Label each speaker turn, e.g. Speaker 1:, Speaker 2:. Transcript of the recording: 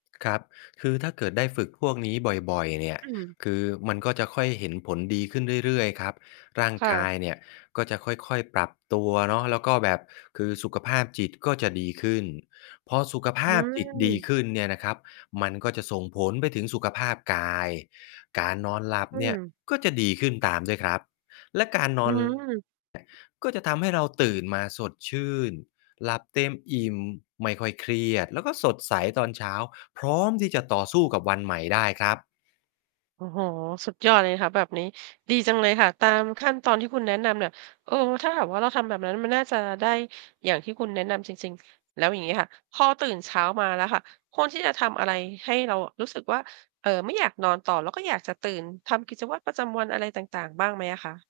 Speaker 1: ครับ คือถ้าเกิดได้ฝึกพวกนี้บ่อย ๆ เนี่ย
Speaker 2: อืม
Speaker 1: คือมันก็จะค่อยเห็นผลดีขึ้นเรื่อย ๆ ครับ ร่าง
Speaker 2: ค่
Speaker 1: กา
Speaker 2: ะ
Speaker 1: ยเนี่ยก็จะค่อย ๆ ปรับตัวเนาะ แล้วก็แบบ คือสุขภาพจิตก็จะดีขึ้น พอสุขภ
Speaker 2: อื
Speaker 1: าพจิตดีข
Speaker 2: ม
Speaker 1: ึ้นเนี่ยนะครับ มันก็จะส่งผลไปถึงสุขภาพกาย การนอนหลับ
Speaker 2: อื
Speaker 1: เนี่ย
Speaker 2: ม
Speaker 1: ก็จะดีขึ้นตามด้วยครับ และการ น
Speaker 2: อ
Speaker 1: อ
Speaker 2: ื้อ
Speaker 1: น เนี่ย
Speaker 2: ฮือ
Speaker 1: ก็จะทำให้เราตื่นมาสดชื่น หลับเต็มอิ่ม ไม่ค่อยเครียด แล้วก็สดใสตอนเช้า พร้อมที่จะต่อสู้กับวันใหม่ได้ครับ
Speaker 2: โอ้โฮ สุดยอด เลยค่ะแบบนี้ ดีจังเลยค่ะ ตามขั้นตอนที่คุณแนะนำเนี่ย เออ ถ้าหากว่า เราทำแบบนั้นมันน่าจะได้อย่างที่คุณแนะนำจริง ๆ แล้วอย่างงี้ค่ะ พอตื่นเช้ามาแล้วค่ะ ควรที่จะทำอะไรให้เราอะรู้สึกว่า เอ่อ ไม่ อยาก นอนต่อ แล้วก็อยากจะตื่นทำกิจวัตรประจำวันอะไรต่าง ๆ บ้างไหมอะคะ?